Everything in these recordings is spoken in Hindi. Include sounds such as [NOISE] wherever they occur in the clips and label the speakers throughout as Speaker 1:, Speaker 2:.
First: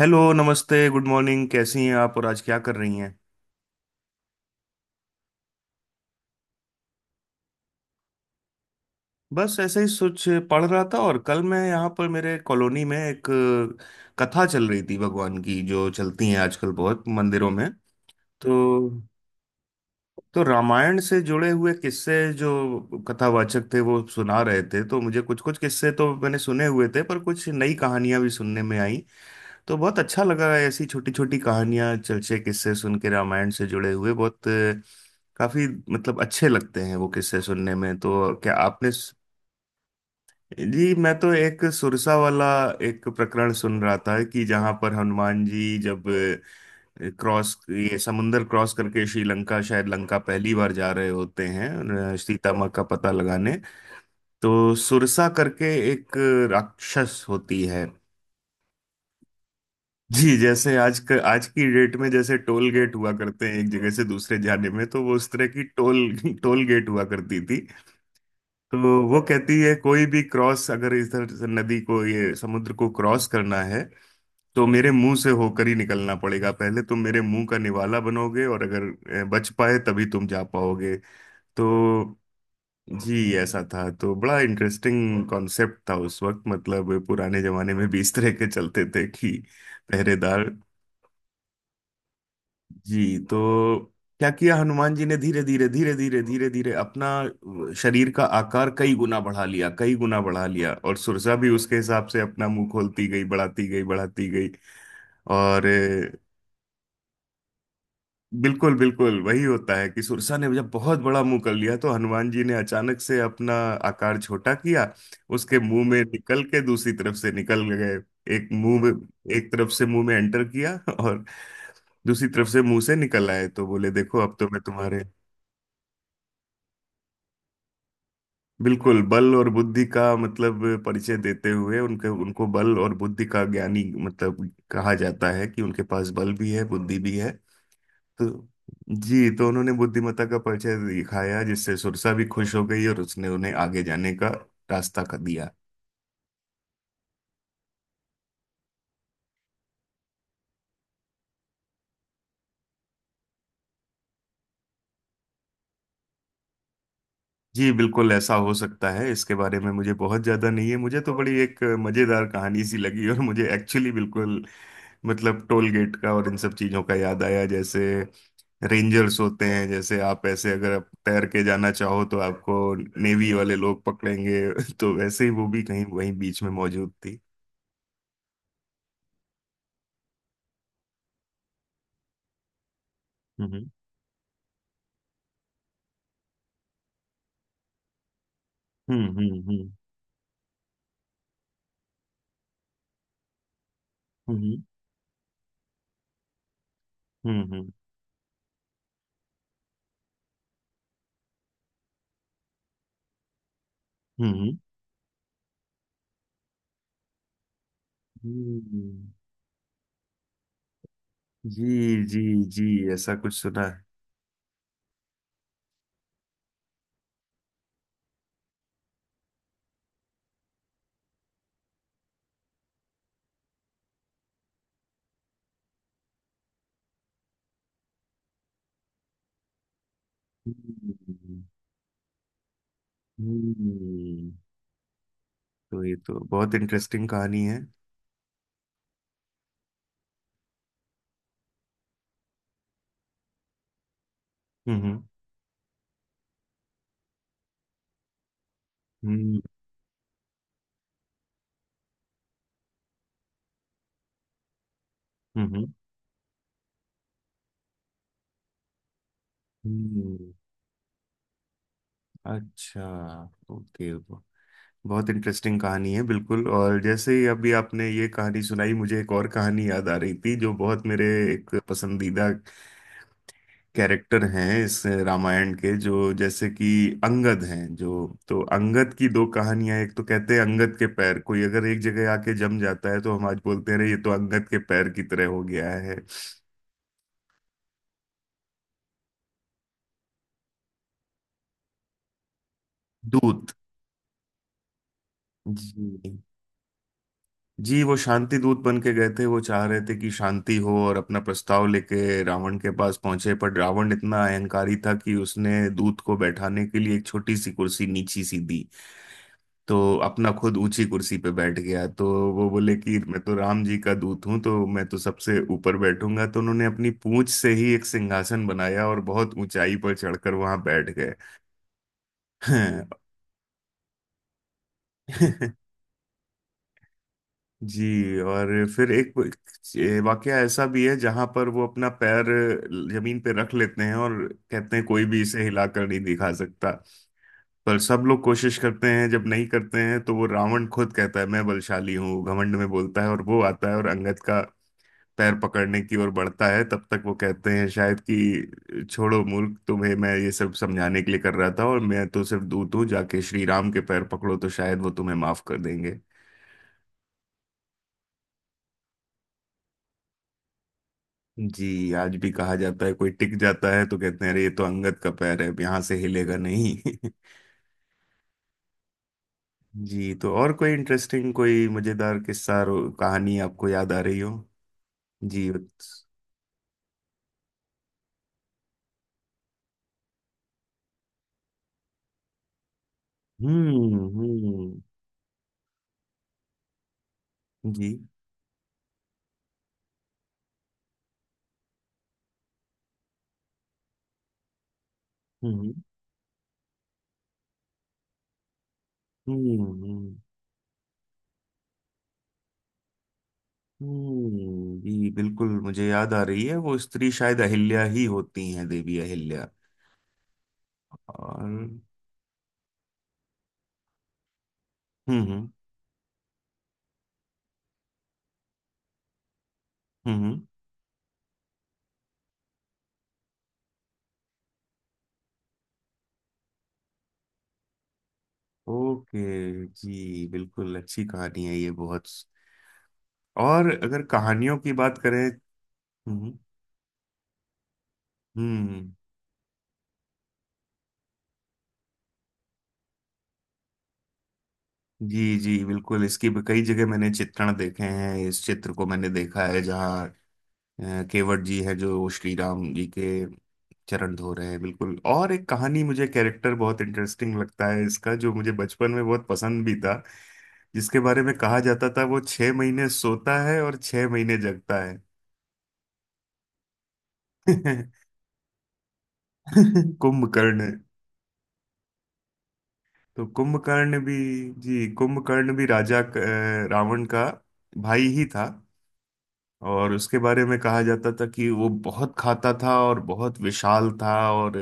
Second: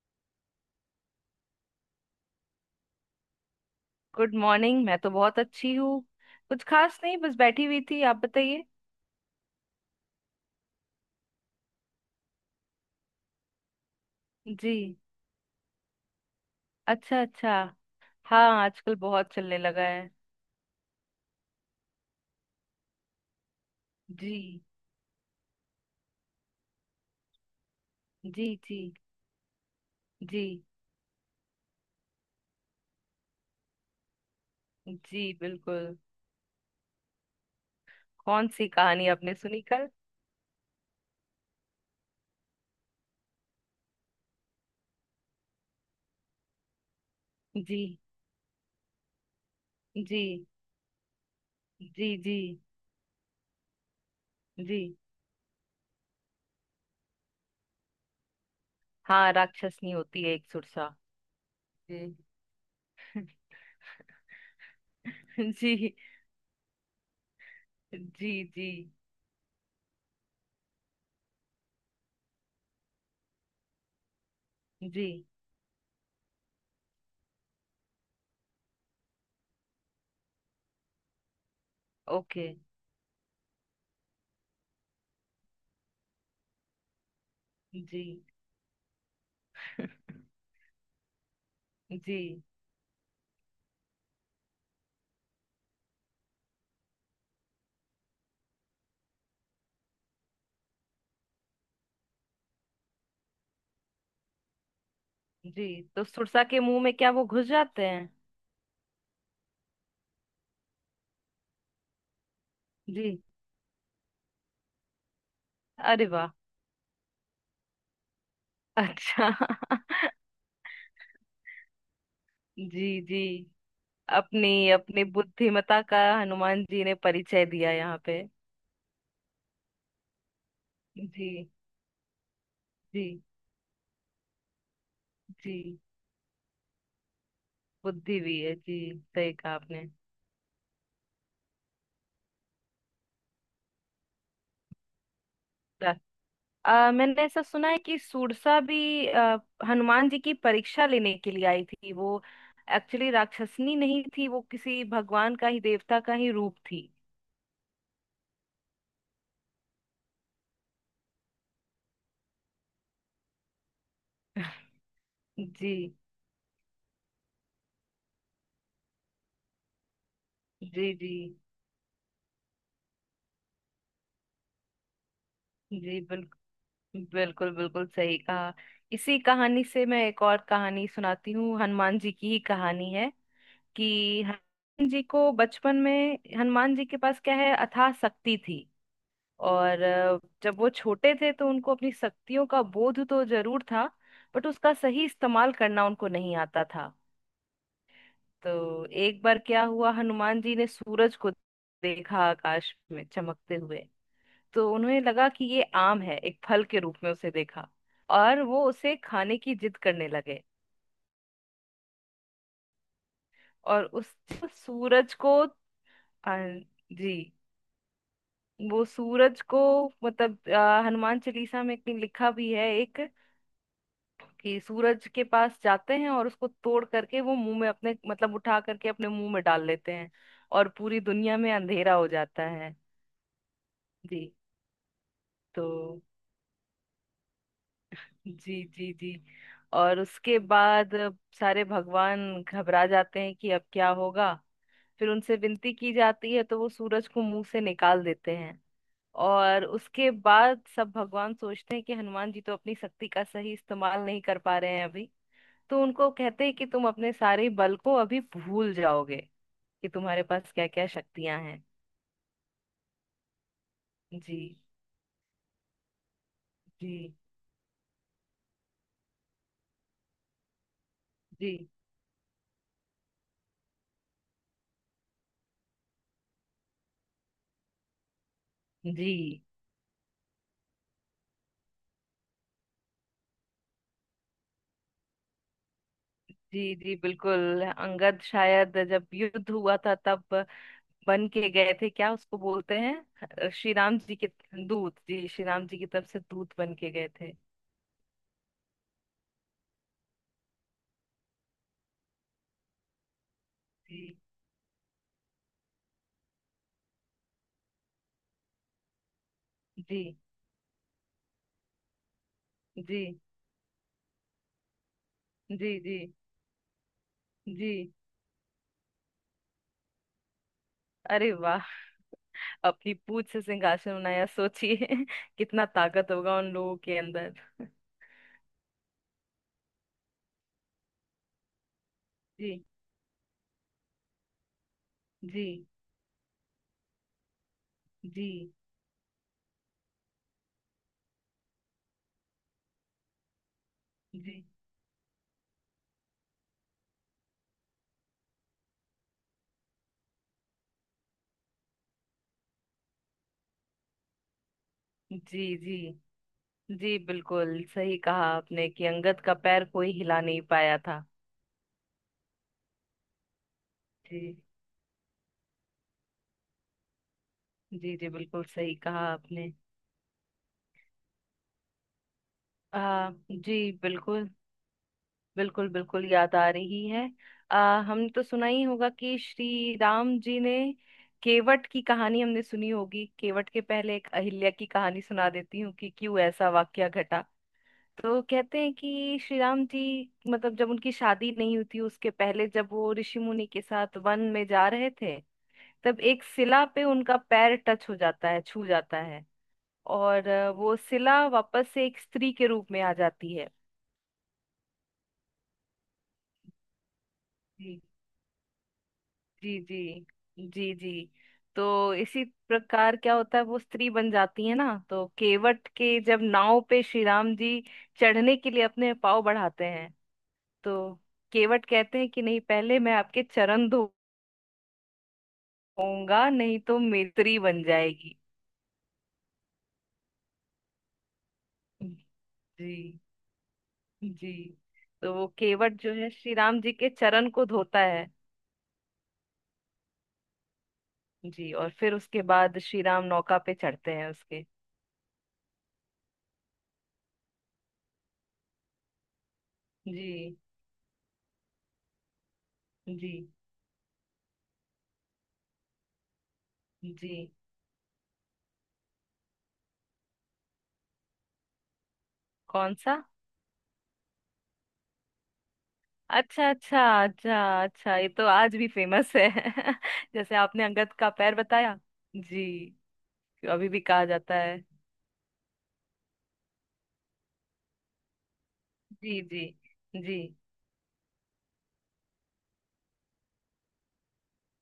Speaker 1: हेलो नमस्ते गुड मॉर्निंग। कैसी हैं आप और आज क्या कर रही हैं?
Speaker 2: गुड मॉर्निंग, मैं तो बहुत अच्छी हूँ। कुछ खास नहीं, बस बैठी हुई थी, आप बताइए।
Speaker 1: बस ऐसे ही सोच पढ़ रहा था, और कल मैं यहाँ पर मेरे कॉलोनी में एक कथा चल
Speaker 2: जी,
Speaker 1: रही थी भगवान की, जो चलती हैं आजकल बहुत
Speaker 2: अच्छा
Speaker 1: मंदिरों
Speaker 2: अच्छा।
Speaker 1: में।
Speaker 2: हाँ,
Speaker 1: तो
Speaker 2: आजकल बहुत चलने लगा है।
Speaker 1: तो रामायण से जुड़े हुए किस्से जो कथावाचक थे वो
Speaker 2: जी
Speaker 1: सुना रहे थे, तो मुझे कुछ कुछ किस्से तो मैंने सुने हुए थे, पर कुछ नई कहानियां भी
Speaker 2: जी।
Speaker 1: सुनने में
Speaker 2: जी
Speaker 1: आई। तो बहुत अच्छा
Speaker 2: जी।
Speaker 1: लगा है ऐसी छोटी छोटी कहानियां चलचे किस्से सुन के रामायण से जुड़े हुए। बहुत
Speaker 2: जी,
Speaker 1: काफी
Speaker 2: बिल्कुल।
Speaker 1: मतलब अच्छे लगते हैं वो किस्से सुनने में। तो
Speaker 2: कौन
Speaker 1: क्या
Speaker 2: सी
Speaker 1: आपने
Speaker 2: कहानी आपने सुनी कल?
Speaker 1: जी, मैं तो एक सुरसा वाला एक प्रकरण सुन रहा था, कि जहां पर हनुमान जी जब अ, क्रॉस
Speaker 2: जी।
Speaker 1: ये समुंदर क्रॉस करके श्रीलंका शायद लंका
Speaker 2: जी
Speaker 1: पहली बार जा रहे होते हैं
Speaker 2: जी जी
Speaker 1: सीता माँ का पता लगाने। तो
Speaker 2: जी
Speaker 1: सुरसा करके एक राक्षस होती है।
Speaker 2: हाँ राक्षसनी होती है
Speaker 1: जी,
Speaker 2: एक
Speaker 1: जैसे
Speaker 2: सुरसा
Speaker 1: आज आज की डेट में
Speaker 2: जी
Speaker 1: जैसे टोल गेट हुआ
Speaker 2: [LAUGHS]
Speaker 1: करते हैं एक जगह से दूसरे जाने में, तो वो उस तरह की
Speaker 2: जी
Speaker 1: टोल [LAUGHS] टोल गेट हुआ करती थी।
Speaker 2: जी। जी
Speaker 1: तो वो कहती है कोई भी क्रॉस अगर इधर से नदी को ये समुद्र को क्रॉस करना है, तो मेरे
Speaker 2: जी।
Speaker 1: मुंह से होकर ही निकलना पड़ेगा। पहले तुम मेरे मुंह का निवाला बनोगे, और अगर बच पाए तभी तुम जा पाओगे। तो
Speaker 2: ओके।
Speaker 1: जी ऐसा था। तो बड़ा इंटरेस्टिंग कॉन्सेप्ट था उस वक्त, मतलब पुराने जमाने में भी
Speaker 2: जी।
Speaker 1: इस तरह के चलते थे कि
Speaker 2: [LAUGHS]
Speaker 1: पहरेदार।
Speaker 2: जी
Speaker 1: जी तो क्या किया हनुमान जी ने, धीरे धीरे धीरे धीरे धीरे धीरे अपना शरीर का आकार कई गुना बढ़ा लिया, कई गुना बढ़ा लिया, और सुरसा भी उसके हिसाब से अपना मुंह खोलती गई, बढ़ाती गई बढ़ाती गई।
Speaker 2: जी
Speaker 1: और
Speaker 2: तो सुरसा के मुंह में क्या वो घुस जाते हैं?
Speaker 1: बिल्कुल बिल्कुल वही होता है, कि सुरसा ने जब बहुत बड़ा मुंह कर लिया, तो हनुमान जी ने अचानक से
Speaker 2: जी।
Speaker 1: अपना आकार छोटा किया, उसके मुंह में
Speaker 2: अरे वाह!
Speaker 1: निकल के दूसरी तरफ से निकल गए। एक मुंह में
Speaker 2: अच्छा।
Speaker 1: एक तरफ से
Speaker 2: [LAUGHS]
Speaker 1: मुंह में एंटर किया, और दूसरी तरफ से मुंह से
Speaker 2: जी जी।
Speaker 1: निकल आए। तो बोले देखो अब तो मैं
Speaker 2: अपनी
Speaker 1: तुम्हारे।
Speaker 2: अपनी बुद्धिमता का हनुमान जी ने परिचय दिया यहाँ पे।
Speaker 1: बिल्कुल, बल और बुद्धि का मतलब परिचय देते
Speaker 2: जी
Speaker 1: हुए उनके उनको बल और
Speaker 2: जी
Speaker 1: बुद्धि का ज्ञानी, मतलब कहा जाता है कि
Speaker 2: जी।
Speaker 1: उनके पास बल भी है बुद्धि भी है।
Speaker 2: बुद्धि
Speaker 1: तो
Speaker 2: भी है जी।
Speaker 1: जी,
Speaker 2: सही
Speaker 1: तो
Speaker 2: कहा
Speaker 1: उन्होंने
Speaker 2: आपने।
Speaker 1: बुद्धिमत्ता का परिचय दिखाया, जिससे सुरसा भी खुश हो गई और उसने उन्हें आगे जाने का रास्ता कर दिया।
Speaker 2: रा- मैंने ऐसा सुना है कि सुरसा भी हनुमान जी की परीक्षा लेने के लिए आई थी। वो एक्चुअली राक्षसनी नहीं थी, वो किसी भगवान का ही, देवता का ही रूप थी।
Speaker 1: जी बिल्कुल, ऐसा हो सकता है, इसके बारे में मुझे बहुत ज्यादा नहीं है। मुझे तो बड़ी एक मजेदार कहानी सी लगी, और मुझे एक्चुअली बिल्कुल मतलब टोल
Speaker 2: जी
Speaker 1: गेट का और इन सब चीजों का याद आया। जैसे रेंजर्स होते हैं, जैसे आप ऐसे, अगर आप
Speaker 2: जी। जी
Speaker 1: तैर के जाना चाहो तो आपको नेवी वाले लोग पकड़ेंगे [LAUGHS] तो वैसे ही वो भी कहीं
Speaker 2: जी,
Speaker 1: वहीं बीच में
Speaker 2: बिल्कुल।
Speaker 1: मौजूद थी।
Speaker 2: बिल्कुल बिल्कुल सही कहा। इसी कहानी से मैं एक और कहानी सुनाती हूँ, हनुमान जी की ही कहानी है,
Speaker 1: हम्म,
Speaker 2: कि हनुमान जी को बचपन में, हनुमान जी के पास क्या है, अथाह शक्ति थी।
Speaker 1: हम्म, हम्म, हम्म,
Speaker 2: और जब वो छोटे थे तो उनको अपनी शक्तियों का बोध तो जरूर था, बट
Speaker 1: हम्म,
Speaker 2: उसका सही इस्तेमाल करना उनको नहीं आता था।
Speaker 1: हम्म, हम्म,
Speaker 2: तो एक बार क्या हुआ, हनुमान जी ने सूरज को देखा आकाश में चमकते हुए।
Speaker 1: हम्म,
Speaker 2: तो उन्हें लगा कि ये आम है, एक फल के रूप में उसे देखा, और वो उसे
Speaker 1: हम्म,
Speaker 2: खाने की जिद करने लगे।
Speaker 1: जी, जी, जी, ऐसा कुछ सुना है।
Speaker 2: और उस सूरज को, आ, जी, वो सूरज को, मतलब हनुमान चालीसा में कहीं लिखा भी है एक, कि सूरज के पास जाते हैं और उसको तोड़ करके वो मुंह में अपने, मतलब उठा करके अपने मुंह में डाल लेते हैं, और पूरी दुनिया
Speaker 1: हम्म,
Speaker 2: में अंधेरा हो जाता है।
Speaker 1: हम्म,
Speaker 2: जी,
Speaker 1: तो ये
Speaker 2: तो,
Speaker 1: तो बहुत इंटरेस्टिंग कहानी है।
Speaker 2: जी जी जी, और उसके बाद सारे भगवान घबरा जाते हैं कि अब क्या होगा।
Speaker 1: हम्म,
Speaker 2: फिर उनसे विनती की जाती है तो वो सूरज को मुंह से निकाल देते हैं।
Speaker 1: हम्म,
Speaker 2: और उसके बाद सब भगवान सोचते हैं कि हनुमान जी तो अपनी शक्ति का सही इस्तेमाल नहीं कर पा रहे हैं अभी।
Speaker 1: हम्म,
Speaker 2: तो उनको कहते हैं कि तुम अपने सारे बल को अभी भूल जाओगे, कि तुम्हारे
Speaker 1: हम्म,
Speaker 2: पास क्या क्या शक्तियां हैं।
Speaker 1: अच्छा, ओके, तो
Speaker 2: जी
Speaker 1: बहुत इंटरेस्टिंग कहानी है बिल्कुल। और जैसे
Speaker 2: जी
Speaker 1: ही अभी आपने ये कहानी सुनाई, मुझे एक और कहानी याद आ रही थी, जो बहुत मेरे एक
Speaker 2: जी
Speaker 1: पसंदीदा कैरेक्टर हैं इस रामायण के, जो जैसे कि अंगद हैं जो। तो अंगद की
Speaker 2: जी।
Speaker 1: दो कहानियां, एक तो कहते हैं अंगद के पैर कोई अगर एक जगह आके जम जाता है, तो हम आज बोलते हैं "अरे, ये तो अंगद के पैर की तरह हो गया है।"
Speaker 2: जी जी, बिल्कुल। अंगद शायद जब युद्ध हुआ था तब बन के गए थे, क्या उसको बोलते
Speaker 1: दूत।
Speaker 2: हैं, श्री राम जी के दूत। जी, श्री राम जी की
Speaker 1: जी,
Speaker 2: तरफ से दूत बन के गए थे।
Speaker 1: जी, वो शांति दूत बन के गए थे। वो चाह रहे थे कि शांति हो, और अपना प्रस्ताव लेके रावण के पास पहुंचे, पर रावण
Speaker 2: जी
Speaker 1: इतना अहंकारी था कि उसने दूत को बैठाने के लिए एक छोटी सी कुर्सी नीची सी दी। तो
Speaker 2: जी
Speaker 1: अपना खुद ऊंची कुर्सी पे बैठ गया, तो वो बोले कि मैं
Speaker 2: जी
Speaker 1: तो राम जी का दूत हूँ, तो मैं तो सबसे
Speaker 2: जी
Speaker 1: ऊपर
Speaker 2: जी
Speaker 1: बैठूंगा। तो उन्होंने अपनी पूंछ से ही
Speaker 2: जी।
Speaker 1: एक सिंहासन बनाया, और बहुत ऊंचाई पर चढ़कर वहां बैठ गए।
Speaker 2: अरे वाह!
Speaker 1: हैं।
Speaker 2: अपनी पूंछ से सिंहासन बनाया, सोचिए [LAUGHS] कितना ताकत होगा उन लोगों के अंदर।
Speaker 1: [LAUGHS]
Speaker 2: [LAUGHS]
Speaker 1: जी, और फिर एक ये वाकया ऐसा भी है, जहां पर वो अपना पैर
Speaker 2: जी
Speaker 1: जमीन पे रख लेते हैं, और कहते हैं कोई भी इसे
Speaker 2: जी
Speaker 1: हिलाकर नहीं दिखा सकता। पर सब लोग
Speaker 2: जी
Speaker 1: कोशिश करते हैं, जब नहीं करते हैं, तो वो रावण खुद कहता है मैं बलशाली हूँ, घमंड में बोलता है, और वो आता है और अंगद का
Speaker 2: जी
Speaker 1: पैर पकड़ने की ओर बढ़ता है। तब तक वो कहते हैं शायद कि छोड़ो मूर्ख, तुम्हें मैं ये सब समझाने के लिए कर रहा था, और मैं तो सिर्फ दूत हूँ। जाके श्री राम के पैर पकड़ो, तो शायद वो तुम्हें माफ
Speaker 2: जी
Speaker 1: कर
Speaker 2: जी
Speaker 1: देंगे।
Speaker 2: जी, बिल्कुल सही कहा आपने कि अंगद का पैर कोई हिला नहीं पाया था।
Speaker 1: जी, आज भी कहा जाता है कोई टिक जाता है तो
Speaker 2: जी
Speaker 1: कहते हैं अरे, ये तो अंगद का पैर है, अब यहाँ से हिलेगा नहीं। [LAUGHS]
Speaker 2: जी जी, बिल्कुल सही कहा आपने।
Speaker 1: जी, तो और कोई इंटरेस्टिंग, कोई मजेदार किस्सा कहानी
Speaker 2: जी,
Speaker 1: आपको याद आ रही हो?
Speaker 2: बिल्कुल।
Speaker 1: जी, हम्म,
Speaker 2: बिल्कुल बिल्कुल याद आ रही है। हमने तो सुना ही होगा कि श्री राम जी ने, केवट की कहानी हमने सुनी होगी, केवट के पहले एक अहिल्या की
Speaker 1: हम्म,
Speaker 2: कहानी सुना देती हूँ कि क्यों ऐसा वाकया घटा।
Speaker 1: जी,
Speaker 2: तो कहते हैं कि श्री राम जी, मतलब जब उनकी शादी नहीं हुई थी उसके पहले, जब वो ऋषि मुनि के साथ वन में जा रहे थे,
Speaker 1: हम्म,
Speaker 2: तब एक शिला पे उनका पैर टच हो जाता है, छू जाता है।
Speaker 1: हम्म, हम्म,
Speaker 2: और वो शिला वापस से एक स्त्री के रूप में आ जाती
Speaker 1: जी बिल्कुल मुझे याद आ रही है, वो स्त्री शायद
Speaker 2: है।
Speaker 1: अहिल्या ही होती हैं, देवी अहिल्या।
Speaker 2: जी जी। जी जी।
Speaker 1: और
Speaker 2: तो
Speaker 1: हम्म,
Speaker 2: इसी प्रकार क्या होता है, वो स्त्री बन जाती है ना, तो
Speaker 1: हम्म,
Speaker 2: केवट के जब नाव पे श्री राम जी चढ़ने के लिए अपने पाँव बढ़ाते हैं,
Speaker 1: हम्म,
Speaker 2: तो केवट कहते हैं कि नहीं, पहले मैं आपके चरण धोऊंगा, नहीं तो मेरी स्त्री बन जाएगी।
Speaker 1: ओके, जी बिल्कुल, अच्छी कहानी है ये बहुत।
Speaker 2: जी।
Speaker 1: और अगर
Speaker 2: जी,
Speaker 1: कहानियों की बात
Speaker 2: तो
Speaker 1: करें,
Speaker 2: वो केवट जो है श्री
Speaker 1: हम्म,
Speaker 2: राम जी के चरण को धोता है।
Speaker 1: हम्म,
Speaker 2: जी, और फिर उसके बाद श्री राम नौका पे चढ़ते हैं उसके।
Speaker 1: जी जी, बिल्कुल इसकी भी कई जगह मैंने चित्रण देखे हैं, इस चित्र को मैंने देखा है, जहाँ
Speaker 2: जी
Speaker 1: केवट जी है जो श्री राम जी
Speaker 2: जी।
Speaker 1: के चरण धो रहे हैं, बिल्कुल। और एक कहानी मुझे, कैरेक्टर बहुत
Speaker 2: जी।
Speaker 1: इंटरेस्टिंग लगता है इसका, जो मुझे बचपन में बहुत पसंद भी था, जिसके बारे में कहा जाता था वो छह
Speaker 2: कौन
Speaker 1: महीने
Speaker 2: सा?
Speaker 1: सोता है और 6 महीने जगता है।
Speaker 2: अच्छा अच्छा अच्छा अच्छा, ये
Speaker 1: [LAUGHS]
Speaker 2: तो आज भी फेमस है। [LAUGHS] जैसे आपने
Speaker 1: कुंभकर्ण।
Speaker 2: अंगद का पैर बताया। जी।
Speaker 1: तो
Speaker 2: अभी भी
Speaker 1: कुंभकर्ण
Speaker 2: कहा
Speaker 1: भी,
Speaker 2: जाता है।
Speaker 1: जी, कुंभकर्ण भी राजा रावण का भाई ही था।
Speaker 2: जी जी।
Speaker 1: और उसके
Speaker 2: जी
Speaker 1: बारे में कहा जाता था कि वो बहुत खाता था और बहुत विशाल था, और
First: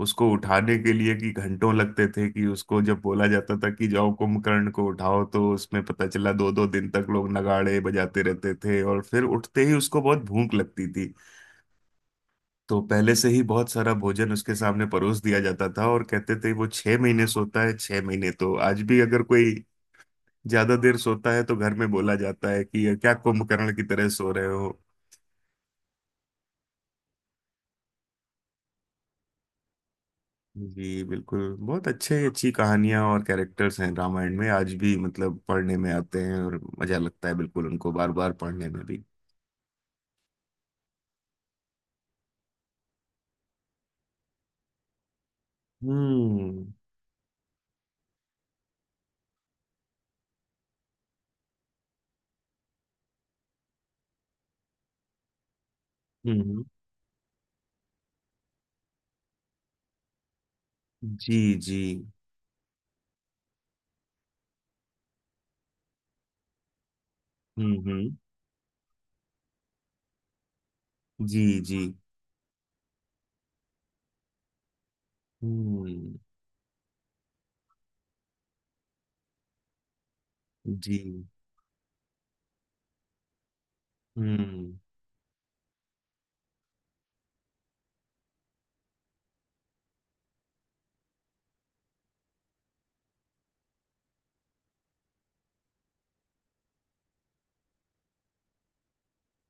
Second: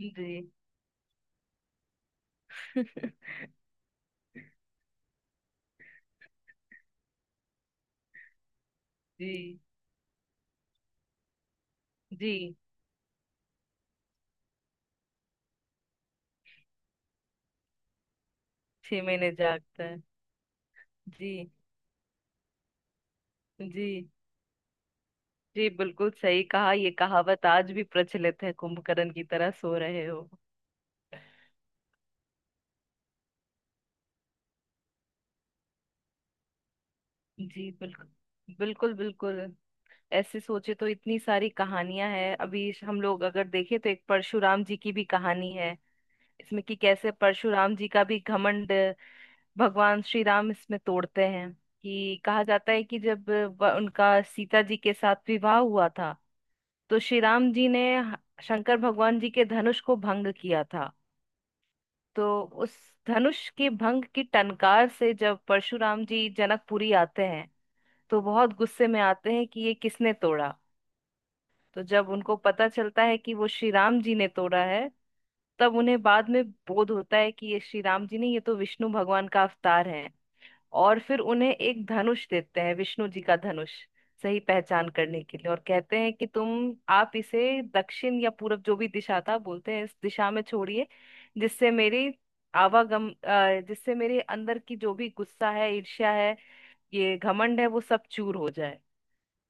Speaker 1: उसको उठाने के लिए कि घंटों लगते थे, कि उसको
Speaker 2: [LAUGHS]
Speaker 1: जब बोला जाता था कि जाओ कुंभकर्ण को उठाओ, तो उसमें पता चला दो दो दिन तक लोग नगाड़े बजाते रहते थे, और फिर
Speaker 2: जी
Speaker 1: उठते ही उसको बहुत भूख लगती थी।
Speaker 2: जी।
Speaker 1: तो पहले से ही बहुत सारा भोजन उसके सामने परोस दिया जाता था। और कहते थे वो 6 महीने सोता है 6 महीने, तो आज भी
Speaker 2: छह
Speaker 1: अगर
Speaker 2: महीने
Speaker 1: कोई
Speaker 2: जागता है।
Speaker 1: ज्यादा देर सोता है
Speaker 2: जी
Speaker 1: तो घर में बोला जाता है कि क्या कुंभकर्ण की
Speaker 2: जी।
Speaker 1: तरह सो रहे हो।
Speaker 2: जी, बिल्कुल सही कहा, ये कहावत आज भी प्रचलित है, कुंभकर्ण की तरह सो रहे हो।
Speaker 1: जी बिल्कुल, बहुत अच्छे अच्छी कहानियां और कैरेक्टर्स हैं रामायण में, आज भी मतलब पढ़ने में आते हैं और मजा लगता है बिल्कुल,
Speaker 2: जी,
Speaker 1: उनको
Speaker 2: बिल्कुल।
Speaker 1: बार बार पढ़ने में
Speaker 2: बिल्कुल
Speaker 1: भी।
Speaker 2: बिल्कुल। ऐसे सोचे तो इतनी सारी कहानियां हैं, अभी हम लोग अगर देखें तो एक परशुराम जी की भी कहानी है इसमें,
Speaker 1: हम्म,
Speaker 2: कि कैसे परशुराम जी का भी घमंड भगवान श्री राम इसमें तोड़ते हैं। कि कहा जाता है कि जब उनका सीता जी के साथ विवाह हुआ था,
Speaker 1: हम्म,
Speaker 2: तो श्री राम जी ने शंकर भगवान जी के धनुष को भंग किया था।
Speaker 1: जी, जी,
Speaker 2: तो उस धनुष के भंग की टनकार से जब परशुराम जी जनकपुरी आते हैं,
Speaker 1: हम्म, हम्म,
Speaker 2: तो बहुत गुस्से में आते हैं कि ये किसने तोड़ा।
Speaker 1: जी, जी,
Speaker 2: तो जब उनको पता चलता है कि वो श्री राम जी ने तोड़ा है, तब उन्हें
Speaker 1: हम्म,
Speaker 2: बाद में बोध होता है कि ये श्री राम जी नहीं, ये तो विष्णु भगवान का अवतार है।
Speaker 1: जी,
Speaker 2: और फिर उन्हें एक धनुष देते हैं, विष्णु जी का धनुष, सही
Speaker 1: हम्म,
Speaker 2: पहचान करने के लिए। और कहते हैं कि तुम, आप इसे दक्षिण या पूरब, जो भी दिशा था बोलते हैं, इस दिशा में छोड़िए, जिससे मेरी आवागम, जिससे मेरे अंदर की जो भी गुस्सा है, ईर्ष्या है, ये घमंड है, वो सब चूर हो जाए।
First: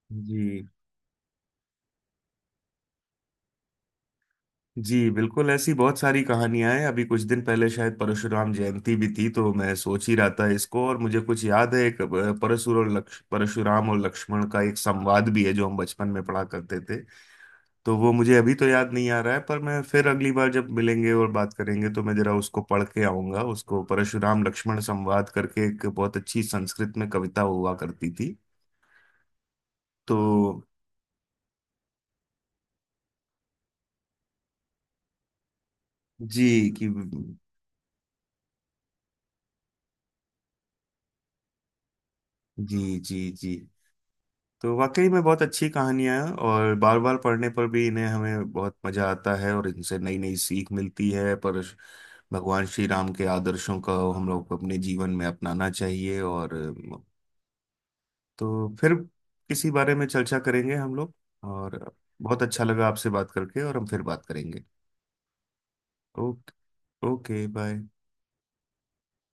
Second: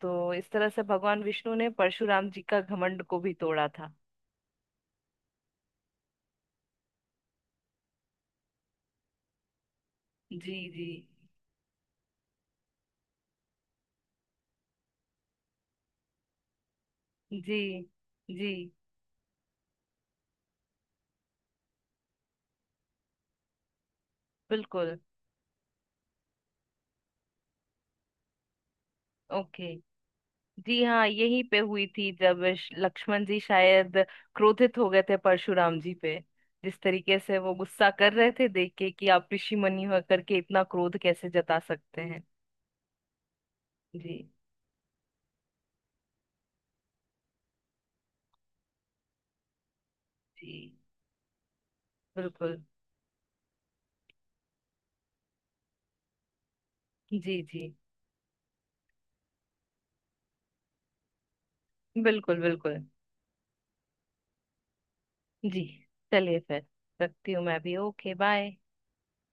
Speaker 2: तो इस
Speaker 1: जी,
Speaker 2: तरह से भगवान विष्णु ने परशुराम जी का घमंड को भी तोड़ा था।
Speaker 1: जी बिल्कुल, ऐसी बहुत सारी कहानियां हैं। अभी कुछ दिन पहले शायद परशुराम जयंती भी थी, तो मैं सोच ही रहा
Speaker 2: जी
Speaker 1: था इसको,
Speaker 2: जी
Speaker 1: और मुझे कुछ याद है एक परशुराम और लक्ष्मण का एक संवाद भी है, जो हम बचपन में पढ़ा करते थे।
Speaker 2: जी।
Speaker 1: तो वो मुझे
Speaker 2: जी,
Speaker 1: अभी तो याद नहीं आ रहा है, पर मैं फिर अगली बार जब मिलेंगे और बात करेंगे तो मैं जरा उसको पढ़ के आऊंगा उसको, परशुराम लक्ष्मण
Speaker 2: बिल्कुल।
Speaker 1: संवाद करके एक बहुत अच्छी संस्कृत में कविता हुआ करती थी।
Speaker 2: ओके।
Speaker 1: तो
Speaker 2: जी हाँ, यहीं पे हुई थी, जब लक्ष्मण जी शायद क्रोधित हो गए थे परशुराम जी पे,
Speaker 1: जी,
Speaker 2: जिस
Speaker 1: कि
Speaker 2: तरीके से वो गुस्सा कर रहे थे, देख के कि आप ऋषि मुनि होकर के इतना क्रोध कैसे जता सकते हैं।
Speaker 1: जी, जी, जी,
Speaker 2: जी।
Speaker 1: तो वाकई में बहुत अच्छी कहानियां हैं, और बार बार पढ़ने पर भी इन्हें हमें बहुत मजा आता है, और इनसे नई नई
Speaker 2: जी,
Speaker 1: सीख मिलती है। पर
Speaker 2: बिल्कुल।
Speaker 1: भगवान श्री राम के आदर्शों का हम लोग को अपने जीवन में अपनाना चाहिए। और
Speaker 2: जी जी।
Speaker 1: तो फिर किसी बारे में चर्चा करेंगे हम लोग। और
Speaker 2: बिल्कुल
Speaker 1: बहुत अच्छा
Speaker 2: बिल्कुल।
Speaker 1: लगा आपसे बात करके, और हम फिर बात करेंगे।
Speaker 2: जी, चलिए फिर,
Speaker 1: ओके।
Speaker 2: रखती हूँ
Speaker 1: ओके
Speaker 2: मैं भी।
Speaker 1: बाय।
Speaker 2: Okay, bye.